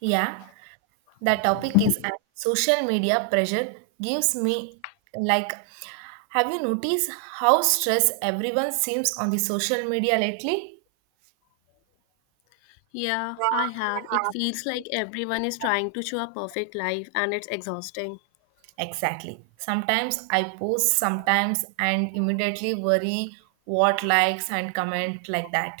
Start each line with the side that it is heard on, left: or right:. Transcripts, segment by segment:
right: Yeah, the topic is and social media pressure gives me, like, have you noticed how stressed everyone seems on the social media lately?
left: Yeah, I have. It feels like everyone is trying to show a perfect life and it's exhausting.
right: Exactly. Sometimes I post sometimes and immediately worry what likes and comment like that.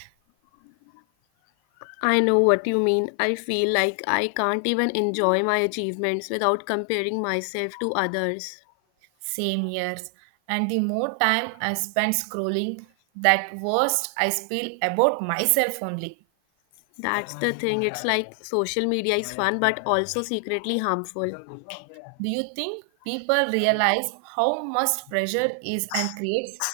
left: I know what you mean. I feel like I can't even enjoy my achievements without comparing myself to others.
right: Same years. And the more time I spend scrolling, that worst I feel about myself only.
left: That's the thing. It's like social media is fun but also secretly harmful.
right: Do you think people realize how much pressure is and creates?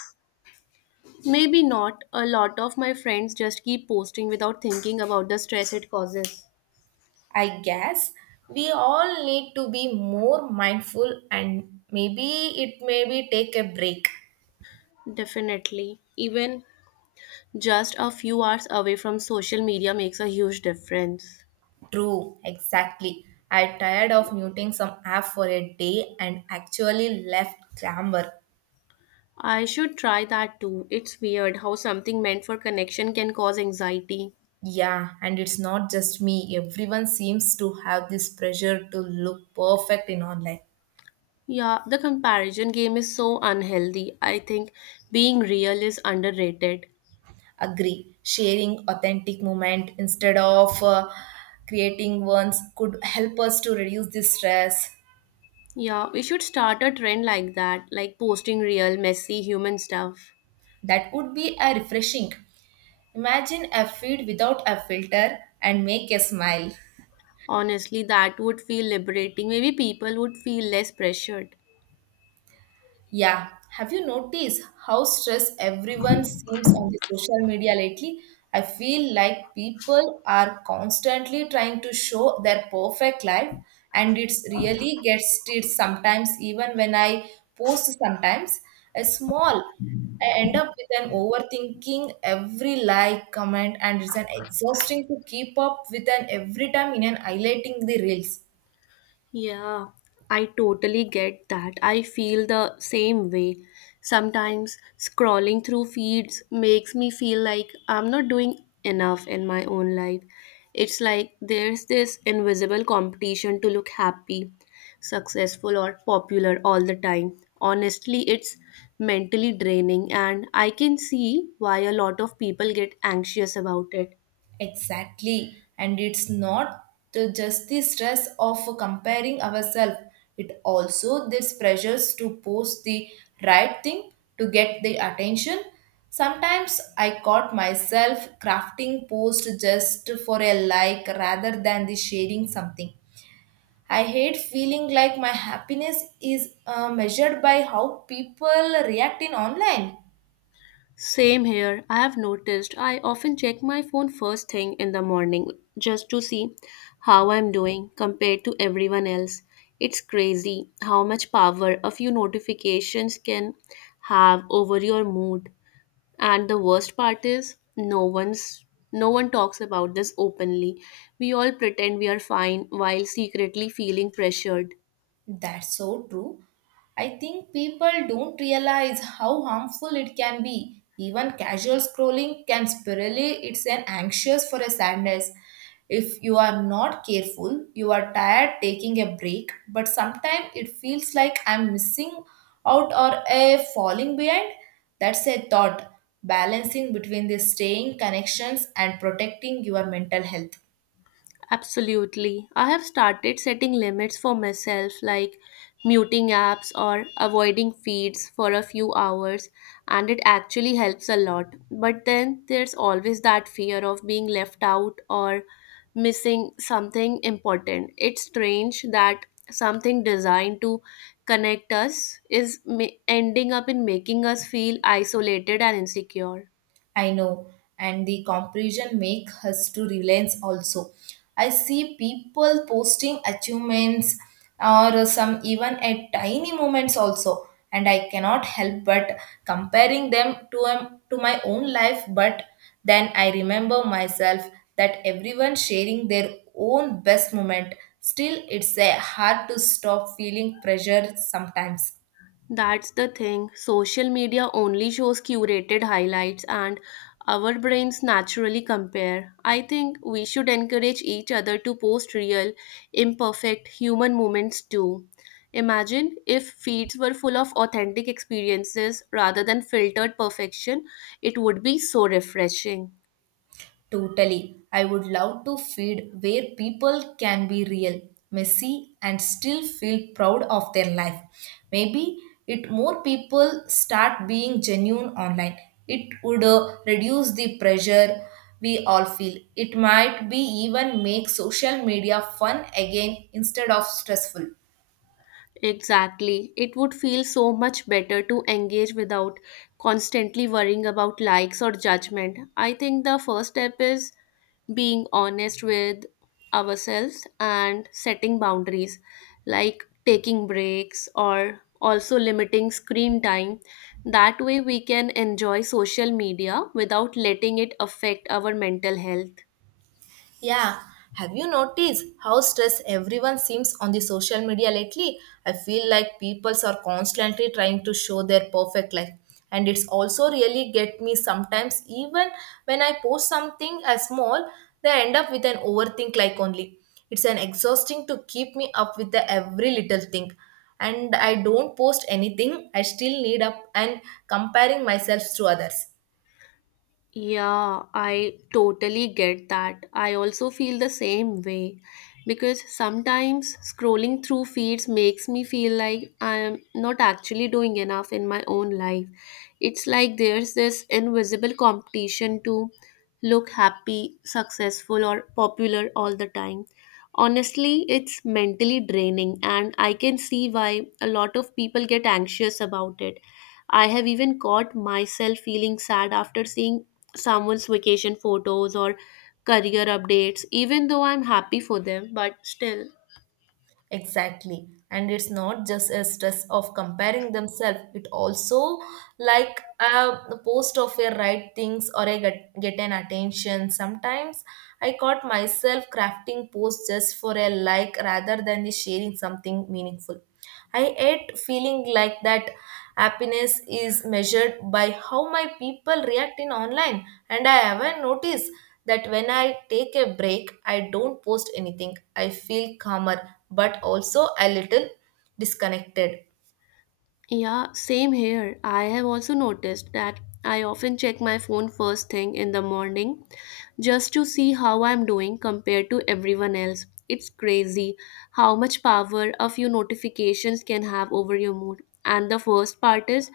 left: Maybe not. A lot of my friends just keep posting without thinking about the stress it causes.
right: I guess we all need to be more mindful and maybe it maybe take a break.
left: Definitely. Even just a few hours away from social media makes a huge difference.
right: True, exactly. I tired of muting some app for a day and actually left grammar.
left: I should try that too. It's weird how something meant for connection can cause anxiety.
right: Yeah, and it's not just me. Everyone seems to have this pressure to look perfect in online.
left: Yeah, the comparison game is so unhealthy. I think being real is underrated.
right: Agree. Sharing authentic moment instead of creating ones could help us to reduce this stress.
left: Yeah, we should start a trend like that, like posting real, messy human stuff.
right: That would be a refreshing. Imagine a feed without a filter and make a smile.
left: Honestly, that would feel liberating. Maybe people would feel less pressured.
right: Yeah, have you noticed how stressed everyone seems on the social media lately? I feel like people are constantly trying to show their perfect life and it's really gets it sometimes even when I post sometimes a small I end up with an overthinking every like, comment, and it's an exhausting to keep up with an every time in an highlighting the reels.
left: Yeah, I totally get that. I feel the same way. Sometimes scrolling through feeds makes me feel like I'm not doing enough in my own life. It's like there's this invisible competition to look happy, successful, or popular all the time. Honestly, it's mentally draining, and I can see why a lot of people get anxious about it.
right: Exactly. And it's not just the stress of comparing ourselves, it also this pressures to post the right thing to get the attention. Sometimes I caught myself crafting posts just for a like rather than the sharing something. I hate feeling like my happiness is measured by how people react in online.
left: Same here. I have noticed I often check my phone first thing in the morning just to see how I'm doing compared to everyone else. It's crazy how much power a few notifications can have over your mood. And the worst part is no one talks about this openly. We all pretend we are fine while secretly feeling pressured.
right: That's so true. I think people don't realize how harmful it can be. Even casual scrolling can spirally it's an anxious for a sadness. If you are not careful, you are tired taking a break, but sometimes it feels like I'm missing out or a falling behind. That's a thought balancing between the staying connections and protecting your mental health.
left: Absolutely. I have started setting limits for myself, like muting apps or avoiding feeds for a few hours, and it actually helps a lot. But then there's always that fear of being left out or missing something important. It's strange that something designed to connect us ending up in making us feel isolated and insecure.
right: I know, and the comparison make us to relance also. I see people posting achievements or some even at tiny moments also, and I cannot help but comparing them to my own life. But then I remember myself that everyone sharing their own best moment. Still, it's a hard to stop feeling pressure sometimes.
left: That's the thing. Social media only shows curated highlights, and our brains naturally compare. I think we should encourage each other to post real, imperfect human moments too. Imagine if feeds were full of authentic experiences rather than filtered perfection, it would be so refreshing.
right: Totally. I would love to feed where people can be real, messy, and still feel proud of their life. Maybe it more people start being genuine online. It would reduce the pressure we all feel. It might be even make social media fun again instead of stressful.
left: Exactly. It would feel so much better to engage without constantly worrying about likes or judgment. I think the first step is being honest with ourselves and setting boundaries, like taking breaks or also limiting screen time. That way, we can enjoy social media without letting it affect our mental health.
right: Yeah, have you noticed how stressed everyone seems on the social media lately? I feel like people are constantly trying to show their perfect life and it's also really get me sometimes even when I post something as small, they end up with an overthink like only. It's an exhausting to keep me up with the every little thing and I don't post anything, I still need up and comparing myself to others.
left: Yeah, I totally get that. I also feel the same way because sometimes scrolling through feeds makes me feel like I am not actually doing enough in my own life. It's like there's this invisible competition to look happy, successful, or popular all the time. Honestly, it's mentally draining, and I can see why a lot of people get anxious about it. I have even caught myself feeling sad after seeing someone's vacation photos or career updates, even though I'm happy for them, but still.
right: Exactly. And it's not just a stress of comparing themselves, it also like a post of a right things or a get an attention. Sometimes I caught myself crafting posts just for a like rather than the sharing something meaningful. I hate feeling like that happiness is measured by how my people react in online and I haven't noticed that when I take a break, I don't post anything. I feel calmer, but also a little disconnected.
left: Yeah, same here. I have also noticed that I often check my phone first thing in the morning just to see how I'm doing compared to everyone else. It's crazy how much power a few notifications can have over your mood. And the first part is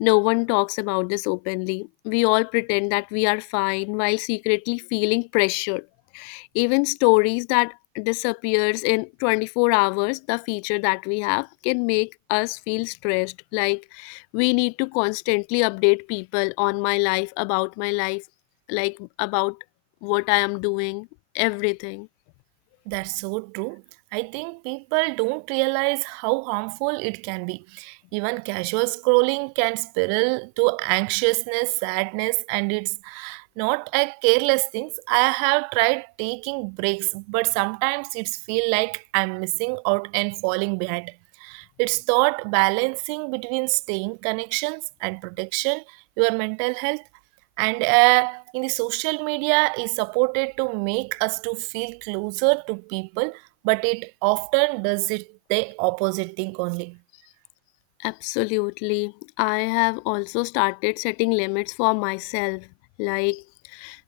left: no one talks about this openly. We all pretend that we are fine while secretly feeling pressured. Even stories that disappears in 24 hours, the feature that we have can make us feel stressed like we need to constantly update people on my life, about my life, like about what I am doing, everything.
right: That's so true. I think people don't realize how harmful it can be. Even casual scrolling can spiral to anxiousness, sadness, and it's not a careless thing. I have tried taking breaks, but sometimes it's feel like I'm missing out and falling behind. It's thought balancing between staying connections and protection, your mental health, and in the social media is supported to make us to feel closer to people, but it often does it the opposite thing only.
left: Absolutely. I have also started setting limits for myself. Like,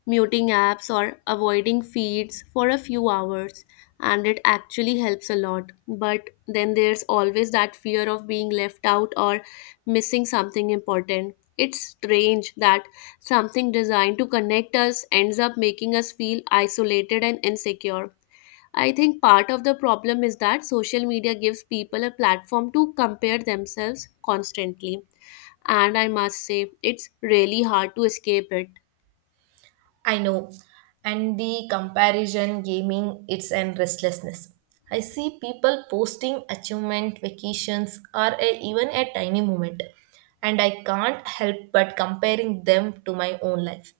left: muting apps or avoiding feeds for a few hours, and it actually helps a lot. But then there's always that fear of being left out or missing something important. It's strange that something designed to connect us ends up making us feel isolated and insecure. I think part of the problem is that social media gives people a platform to compare themselves constantly, and I must say it's really hard to escape it.
right: I know. And the comparison gaming, it's and restlessness. I see people posting achievement, vacations, or a, even a tiny moment, and I can't help but comparing them to my own life.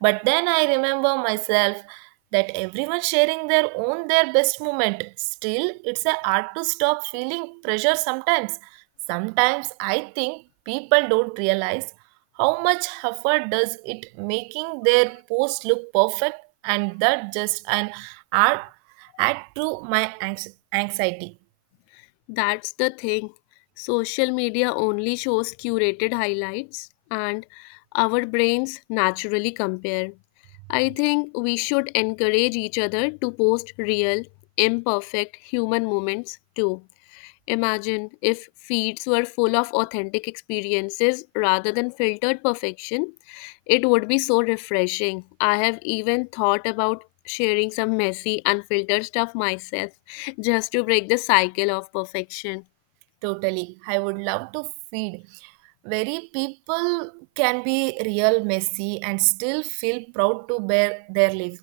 right: But then I remember myself that everyone sharing their own their best moment. Still, it's a hard to stop feeling pressure sometimes. Sometimes I think people don't realize how much effort does it making their post look perfect and that just an art add to my anxiety.
left: That's the thing. Social media only shows curated highlights, and our brains naturally compare. I think we should encourage each other to post real, imperfect human moments too. Imagine if feeds were full of authentic experiences rather than filtered perfection. It would be so refreshing. I have even thought about sharing some messy, unfiltered stuff myself just to break the cycle of perfection.
right: Totally. I would love to feed very people can be real messy and still feel proud to bear their life.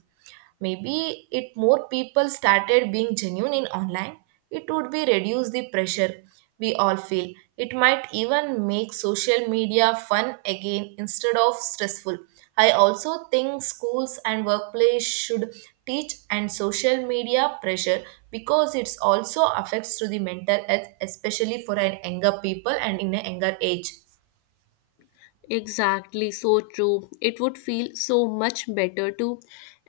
right: Maybe if more people started being genuine in online, it would be reduce the pressure we all feel. It might even make social media fun again instead of stressful. I also think schools and workplace should teach and social media pressure because it's also affects to the mental health especially for an younger people and in a younger age.
left: Exactly, so true. It would feel so much better to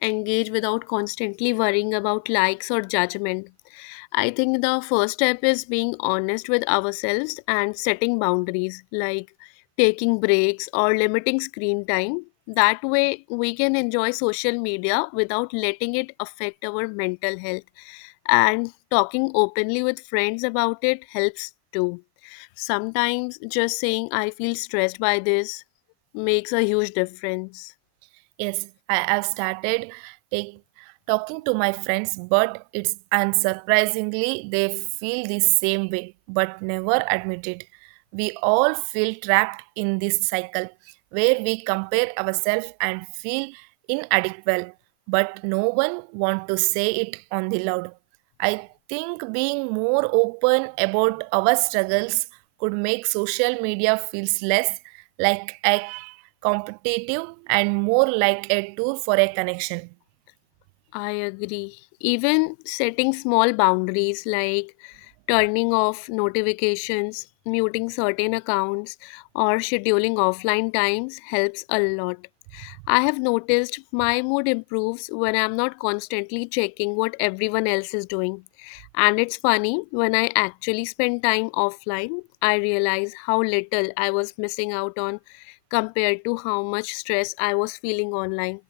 left: engage without constantly worrying about likes or judgment. I think the first step is being honest with ourselves and setting boundaries, like taking breaks or limiting screen time. That way, we can enjoy social media without letting it affect our mental health. And talking openly with friends about it helps too. Sometimes just saying, "I feel stressed by this," makes a huge difference.
right: Yes, I have started take, talking to my friends, but it's unsurprisingly they feel the same way, but never admit it. We all feel trapped in this cycle where we compare ourselves and feel inadequate, but no one want to say it on the loud. I think being more open about our struggles could make social media feels less like a competitive and more like a tool for a connection.
left: I agree. Even setting small boundaries like turning off notifications, muting certain accounts, or scheduling offline times helps a lot. I have noticed my mood improves when I'm not constantly checking what everyone else is doing. And it's funny, when I actually spend time offline, I realize how little I was missing out on compared to how much stress I was feeling online.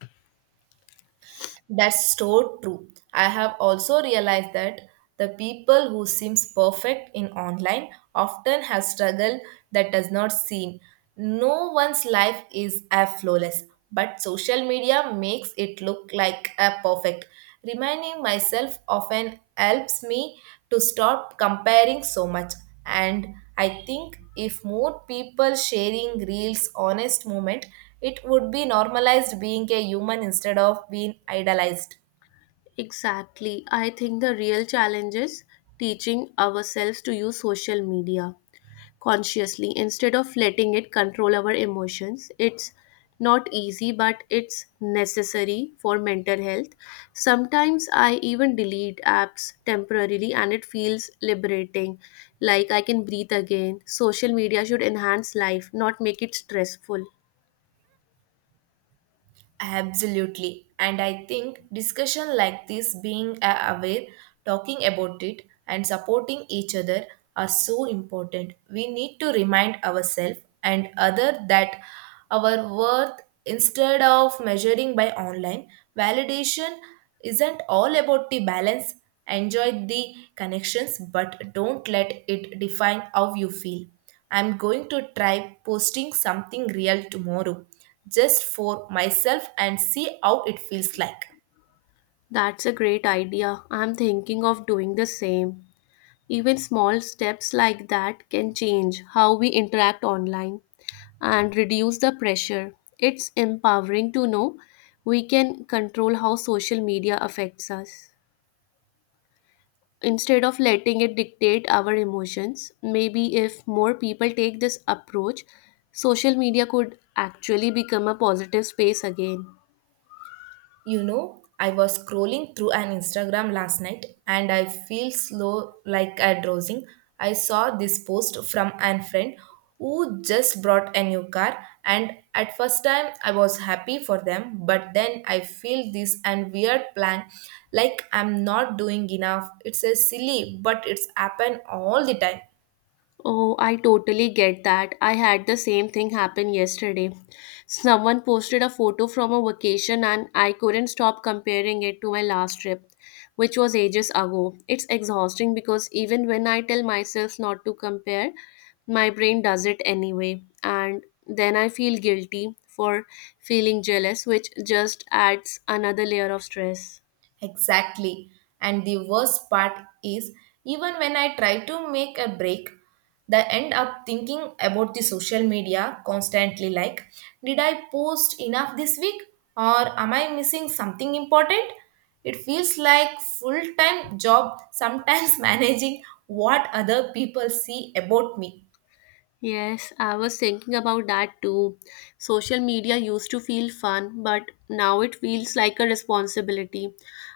right: That's so true. I have also realized that the people who seems perfect in online often have struggle that does not seem. No one's life is as flawless, but social media makes it look like a perfect. Reminding myself often helps me to stop comparing so much. And I think if more people sharing reels honest moment, it would be normalized being a human instead of being idolized.
left: Exactly. I think the real challenge is teaching ourselves to use social media consciously instead of letting it control our emotions. It's not easy, but it's necessary for mental health. Sometimes I even delete apps temporarily and it feels liberating, like I can breathe again. Social media should enhance life, not make it stressful.
right: Absolutely. And I think discussion like this, being aware, talking about it, and supporting each other are so important. We need to remind ourselves and other that our worth instead of measuring by online validation isn't all about the balance. Enjoy the connections but don't let it define how you feel. I'm going to try posting something real tomorrow just for myself and see how it feels like.
left: That's a great idea. I'm thinking of doing the same. Even small steps like that can change how we interact online and reduce the pressure. It's empowering to know we can control how social media affects us. Instead of letting it dictate our emotions, maybe if more people take this approach, social media could actually become a positive space again.
right: You know, I was scrolling through an Instagram last night and I feel slow like a drowsing. I saw this post from an friend who just brought a new car and at first time I was happy for them but then I feel this and weird plan like I'm not doing enough. It's a silly but it's happen all the time.
left: Oh, I totally get that. I had the same thing happen yesterday. Someone posted a photo from a vacation and I couldn't stop comparing it to my last trip, which was ages ago. It's exhausting because even when I tell myself not to compare, my brain does it anyway. And then I feel guilty for feeling jealous, which just adds another layer of stress.
right: Exactly. And the worst part is, even when I try to make a break, I end up thinking about the social media constantly like, did I post enough this week or am I missing something important? It feels like full-time job sometimes managing what other people see about me.
left: Yes, I was thinking about that too. Social media used to feel fun, but now it feels like a responsibility.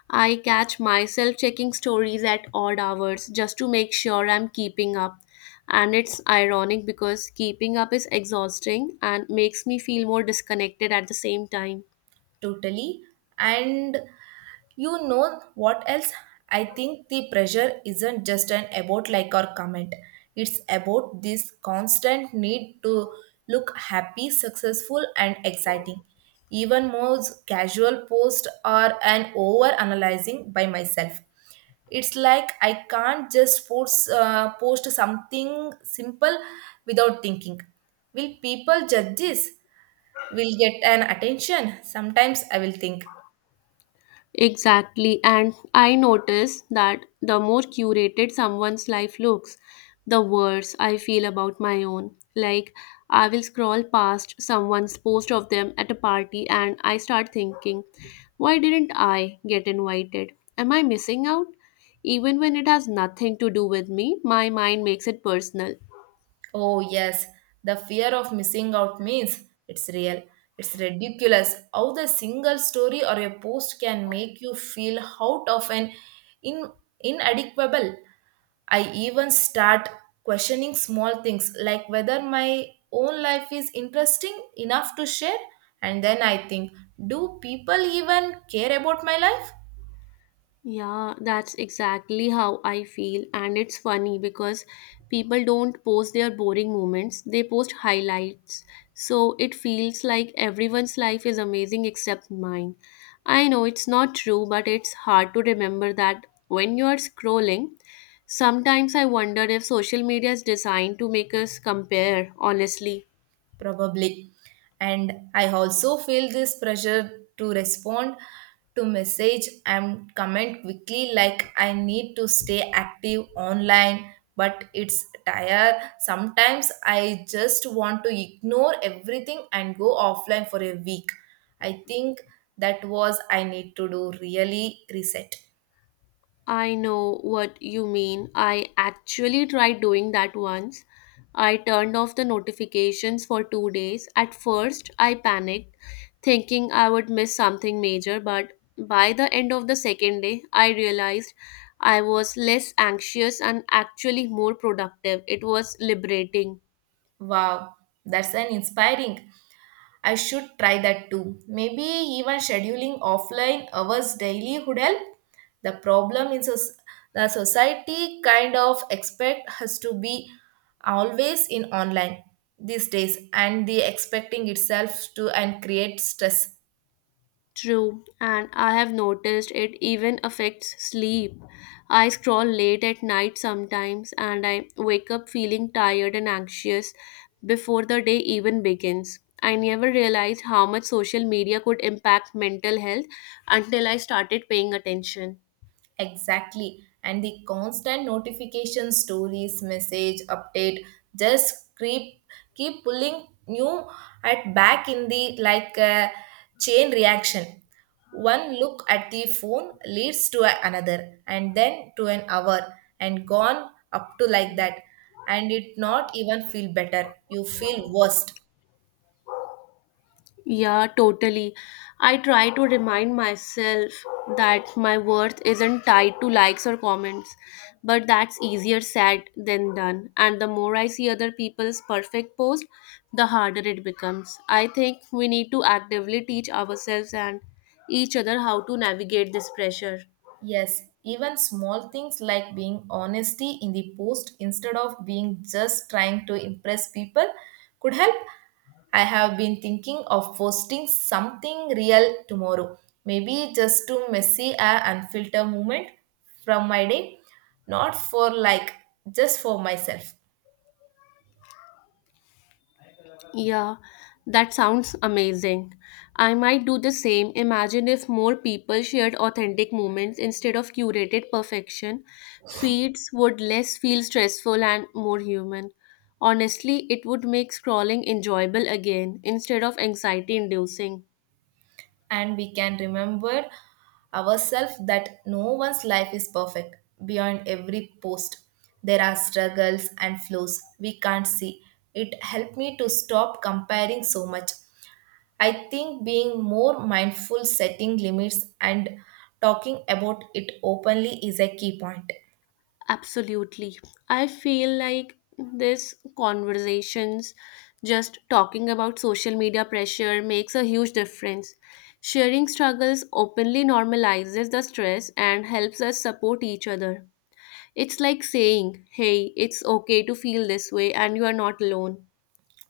left: I catch myself checking stories at odd hours just to make sure I'm keeping up. And it's ironic because keeping up is exhausting and makes me feel more disconnected at the same time.
right: Totally. And you know what else, I think the pressure isn't just an about like or comment. It's about this constant need to look happy, successful, and exciting. Even most casual posts are an over analyzing by myself. It's like I can't just post, post something simple without thinking, will people judge this, will get an attention. Sometimes I will think,
left: Exactly. And I notice that the more curated someone's life looks, the worse I feel about my own. Like, I will scroll past someone's post of them at a party and I start thinking, why didn't I get invited? Am I missing out? Even when it has nothing to do with me, my mind makes it personal.
right: oh yes, the fear of missing out means it's real. It's ridiculous how the single story or a post can make you feel out of an in inadequable. I even start questioning small things like whether my own life is interesting enough to share. And then I think, do people even care about my life?
left: Yeah, that's exactly how I feel. And it's funny because people don't post their boring moments, they post highlights. So it feels like everyone's life is amazing except mine. I know it's not true, but it's hard to remember that when you are scrolling. Sometimes I wonder if social media is designed to make us compare, honestly.
right: Probably. And I also feel this pressure to respond to message and comment quickly, like I need to stay active online but it's tired. Sometimes I just want to ignore everything and go offline for a week. I think that was I need to do really reset.
left: I know what you mean. I actually tried doing that once. I turned off the notifications for 2 days. At first, I panicked, thinking I would miss something major, but by the end of the second day, I realized I was less anxious and actually more productive. It was liberating.
right: Wow, that's an inspiring. I should try that too. Maybe even scheduling offline hours daily would help. The problem is the society kind of expect us to be always in online these days and the expecting itself to and create stress.
left: True, and I have noticed it even affects sleep. I scroll late at night sometimes and I wake up feeling tired and anxious before the day even begins. I never realized how much social media could impact mental health until I started paying attention.
right: Exactly. And the constant notification stories, message, update just keep pulling you at back in the like a chain reaction. One look at the phone leads to another and then to an hour and gone up to like that. And it not even feel better. You feel worse.
left: Yeah, totally. I try to remind myself that my worth isn't tied to likes or comments, but that's easier said than done. And the more I see other people's perfect post, the harder it becomes. I think we need to actively teach ourselves and each other how to navigate this pressure.
right: Yes, even small things like being honesty in the post instead of being just trying to impress people could help. I have been thinking of posting something real tomorrow, maybe just to messy a unfiltered moment from my day, not for like just for myself.
left: Yeah, that sounds amazing. I might do the same. Imagine if more people shared authentic moments instead of curated perfection. Feeds would less feel stressful and more human. Honestly, it would make scrolling enjoyable again instead of anxiety inducing.
right: And we can remember ourselves that no one's life is perfect. Beyond every post, there are struggles and flaws we can't see. It helped me to stop comparing so much. I think being more mindful, setting limits, and talking about it openly is a key point.
left: Absolutely. I feel like this conversations just talking about social media pressure makes a huge difference. Sharing struggles openly normalizes the stress and helps us support each other. It's like saying, "Hey, it's okay to feel this way and you are not alone."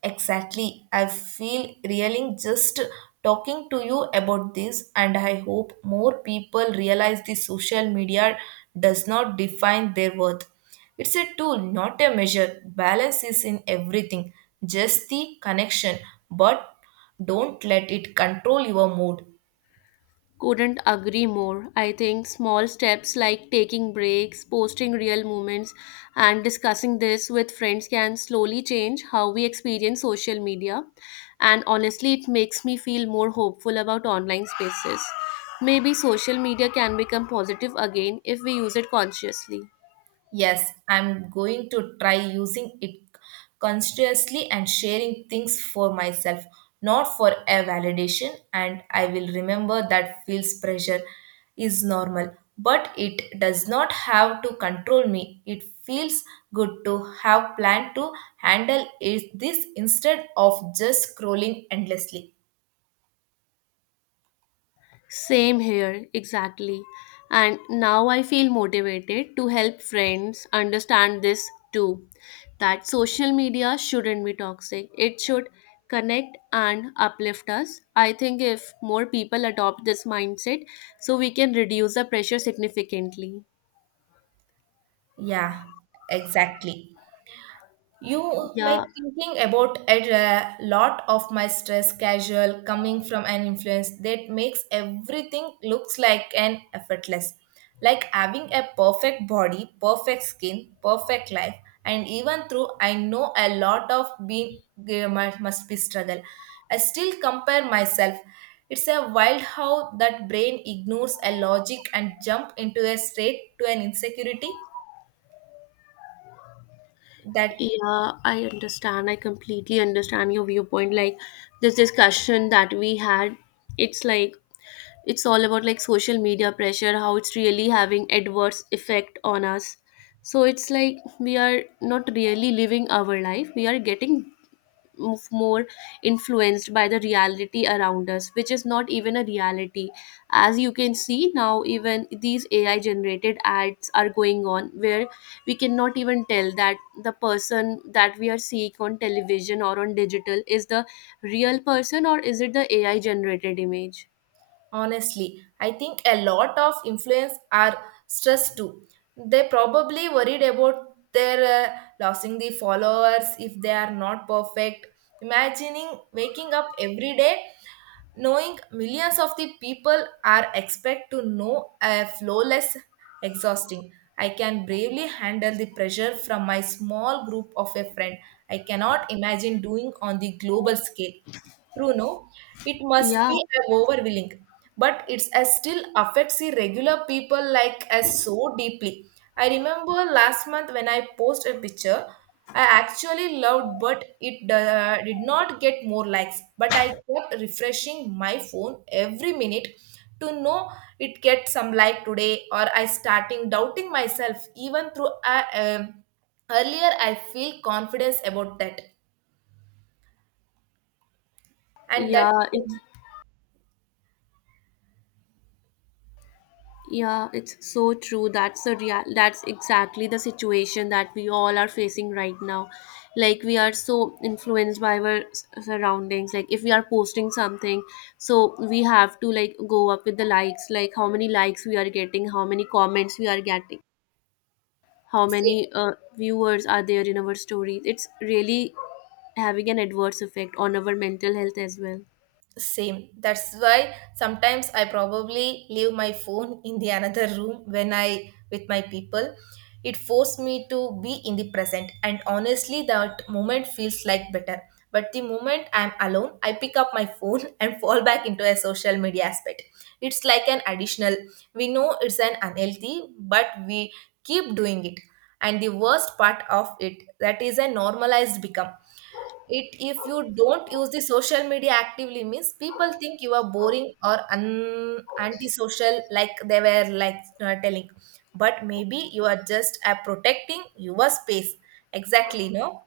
right: Exactly. I feel reeling just talking to you about this, and I hope more people realize the social media does not define their worth. It's a tool, not a measure. Balance is in everything, just the connection, but don't let it control your mood.
left: Couldn't agree more. I think small steps like taking breaks, posting real moments, and discussing this with friends can slowly change how we experience social media. And honestly, it makes me feel more hopeful about online spaces. Maybe social media can become positive again if we use it consciously.
right: Yes, I'm going to try using it consciously and sharing things for myself, not for a validation. And I will remember that feels pressure is normal, but it does not have to control me. It feels good to have planned to handle it this instead of just scrolling endlessly.
left: Same here, exactly. And now I feel motivated to help friends understand this too that social media shouldn't be toxic. It should connect and uplift us. I think if more people adopt this mindset, so we can reduce the pressure significantly.
right: Yeah, exactly. You may
left: Yeah,
right: thinking about a lot of my stress casual coming from an influence that makes everything looks like an effortless. Like having a perfect body, perfect skin, perfect life, and even though I know a lot of being there must be struggle, I still compare myself. It's a wild how that brain ignores a logic and jump into a straight to an insecurity that.
left: yeah, I understand. I completely understand your viewpoint. Like this discussion that we had, it's like it's all about like social media pressure how it's really having adverse effect on us, so it's like we are not really living our life, we are getting more influenced by the reality around us, which is not even a reality. As you can see, now even these AI generated ads are going on where we cannot even tell that the person that we are seeing on television or on digital is the real person or is it the AI generated image.
right: Honestly, I think a lot of influence are stressed too. They probably worried about their losing the followers if they are not perfect. Imagining waking up every day knowing millions of the people are expect to know a flawless exhausting. I can bravely handle the pressure from my small group of a friend. I cannot imagine doing on the global scale. Bruno, it must
left: Yeah.
right: be a overwhelming, but it still affects the regular people like us so deeply. I remember last month when I posted a picture, I actually loved, but it did not get more likes. But I kept refreshing my phone every minute to know it gets some like today, or I starting doubting myself even through. I, earlier, I feel confidence about that, and that.
left: Yeah, it's yeah, it's so true. That's exactly the situation that we all are facing right now. Like we are so influenced by our surroundings. Like if we are posting something, so we have to like go up with the likes, like how many likes we are getting, how many comments we are getting, how many viewers are there in our stories. It's really having an adverse effect on our mental health as well.
right: Same. That's why sometimes I probably leave my phone in the another room when I with my people. It forced me to be in the present and honestly that moment feels like better. But the moment I'm alone, I pick up my phone and fall back into a social media aspect. It's like an additional. We know it's an unhealthy, but we keep doing it. And the worst part of it that is a normalized become it if you don't use the social media actively means people think you are boring or antisocial like they were like telling but maybe you are just protecting your space exactly no.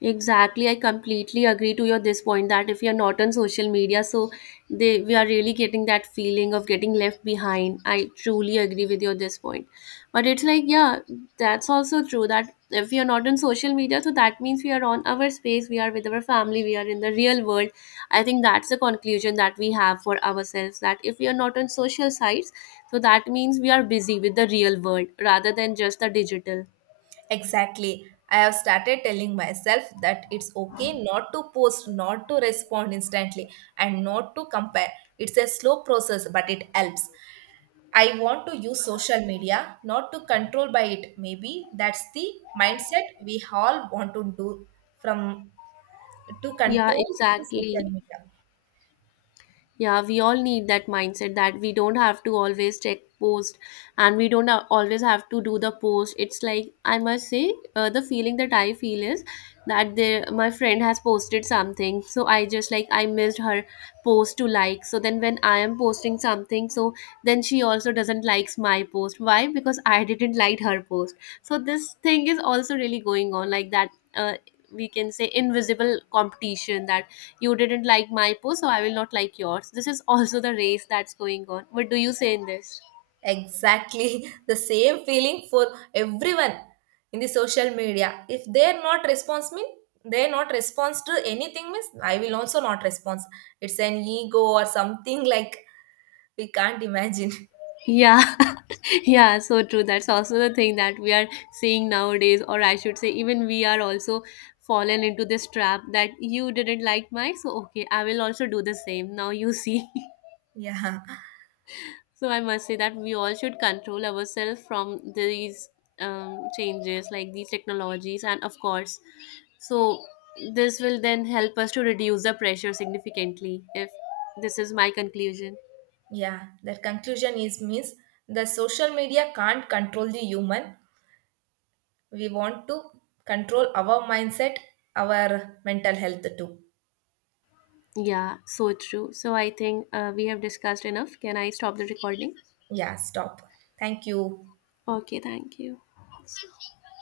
left: Exactly, I completely agree to your this point that if you're not on social media, so they we are really getting that feeling of getting left behind. I truly agree with your this point. But it's like, yeah, that's also true that if we are not on social media, so that means we are on our space, we are with our family, we are in the real world. I think that's the conclusion that we have for ourselves that if we are not on social sites, so that means we are busy with the real world rather than just the digital.
right: Exactly. I have started telling myself that it's okay not to post, not to respond instantly, and not to compare. It's a slow process, but it helps. I want to use social media, not to control by it. Maybe that's the mindset we all want to do from to
left: Yeah,
right: control the social
left: exactly.
right: media.
left: Yeah, we all need that mindset that we don't have to always check post, and we don't always have to do the post. It's like, I must say, the feeling that I feel is that there, my friend has posted something. So I just like, I missed her post to like. So then when I am posting something, so then she also doesn't likes my post. Why? Because I didn't like her post. So this thing is also really going on, like that we can say invisible competition, that you didn't like my post, so I will not like yours. This is also the race that's going on. What do you say in this?
right: Exactly the same feeling for everyone in the social media. If they're not response mean they're not response to anything means I will also not response. It's an ego or something like we can't imagine.
left: Yeah. Yeah, so true. That's also the thing that we are seeing nowadays, or I should say even we are also fallen into this trap that you didn't like my, so okay, I will also do the same, now you see.
right: Yeah.
left: So I must say that we all should control ourselves from these changes, like these technologies, and of course, so this will then help us to reduce the pressure significantly. If this is my conclusion,
right: Yeah. That conclusion is means the social media can't control the human. We want to control our mindset, our mental health too.
left: yeah, so true. So I think we have discussed enough. Can I stop the recording?
right: Yeah, stop. Thank you.
left: Okay, thank you.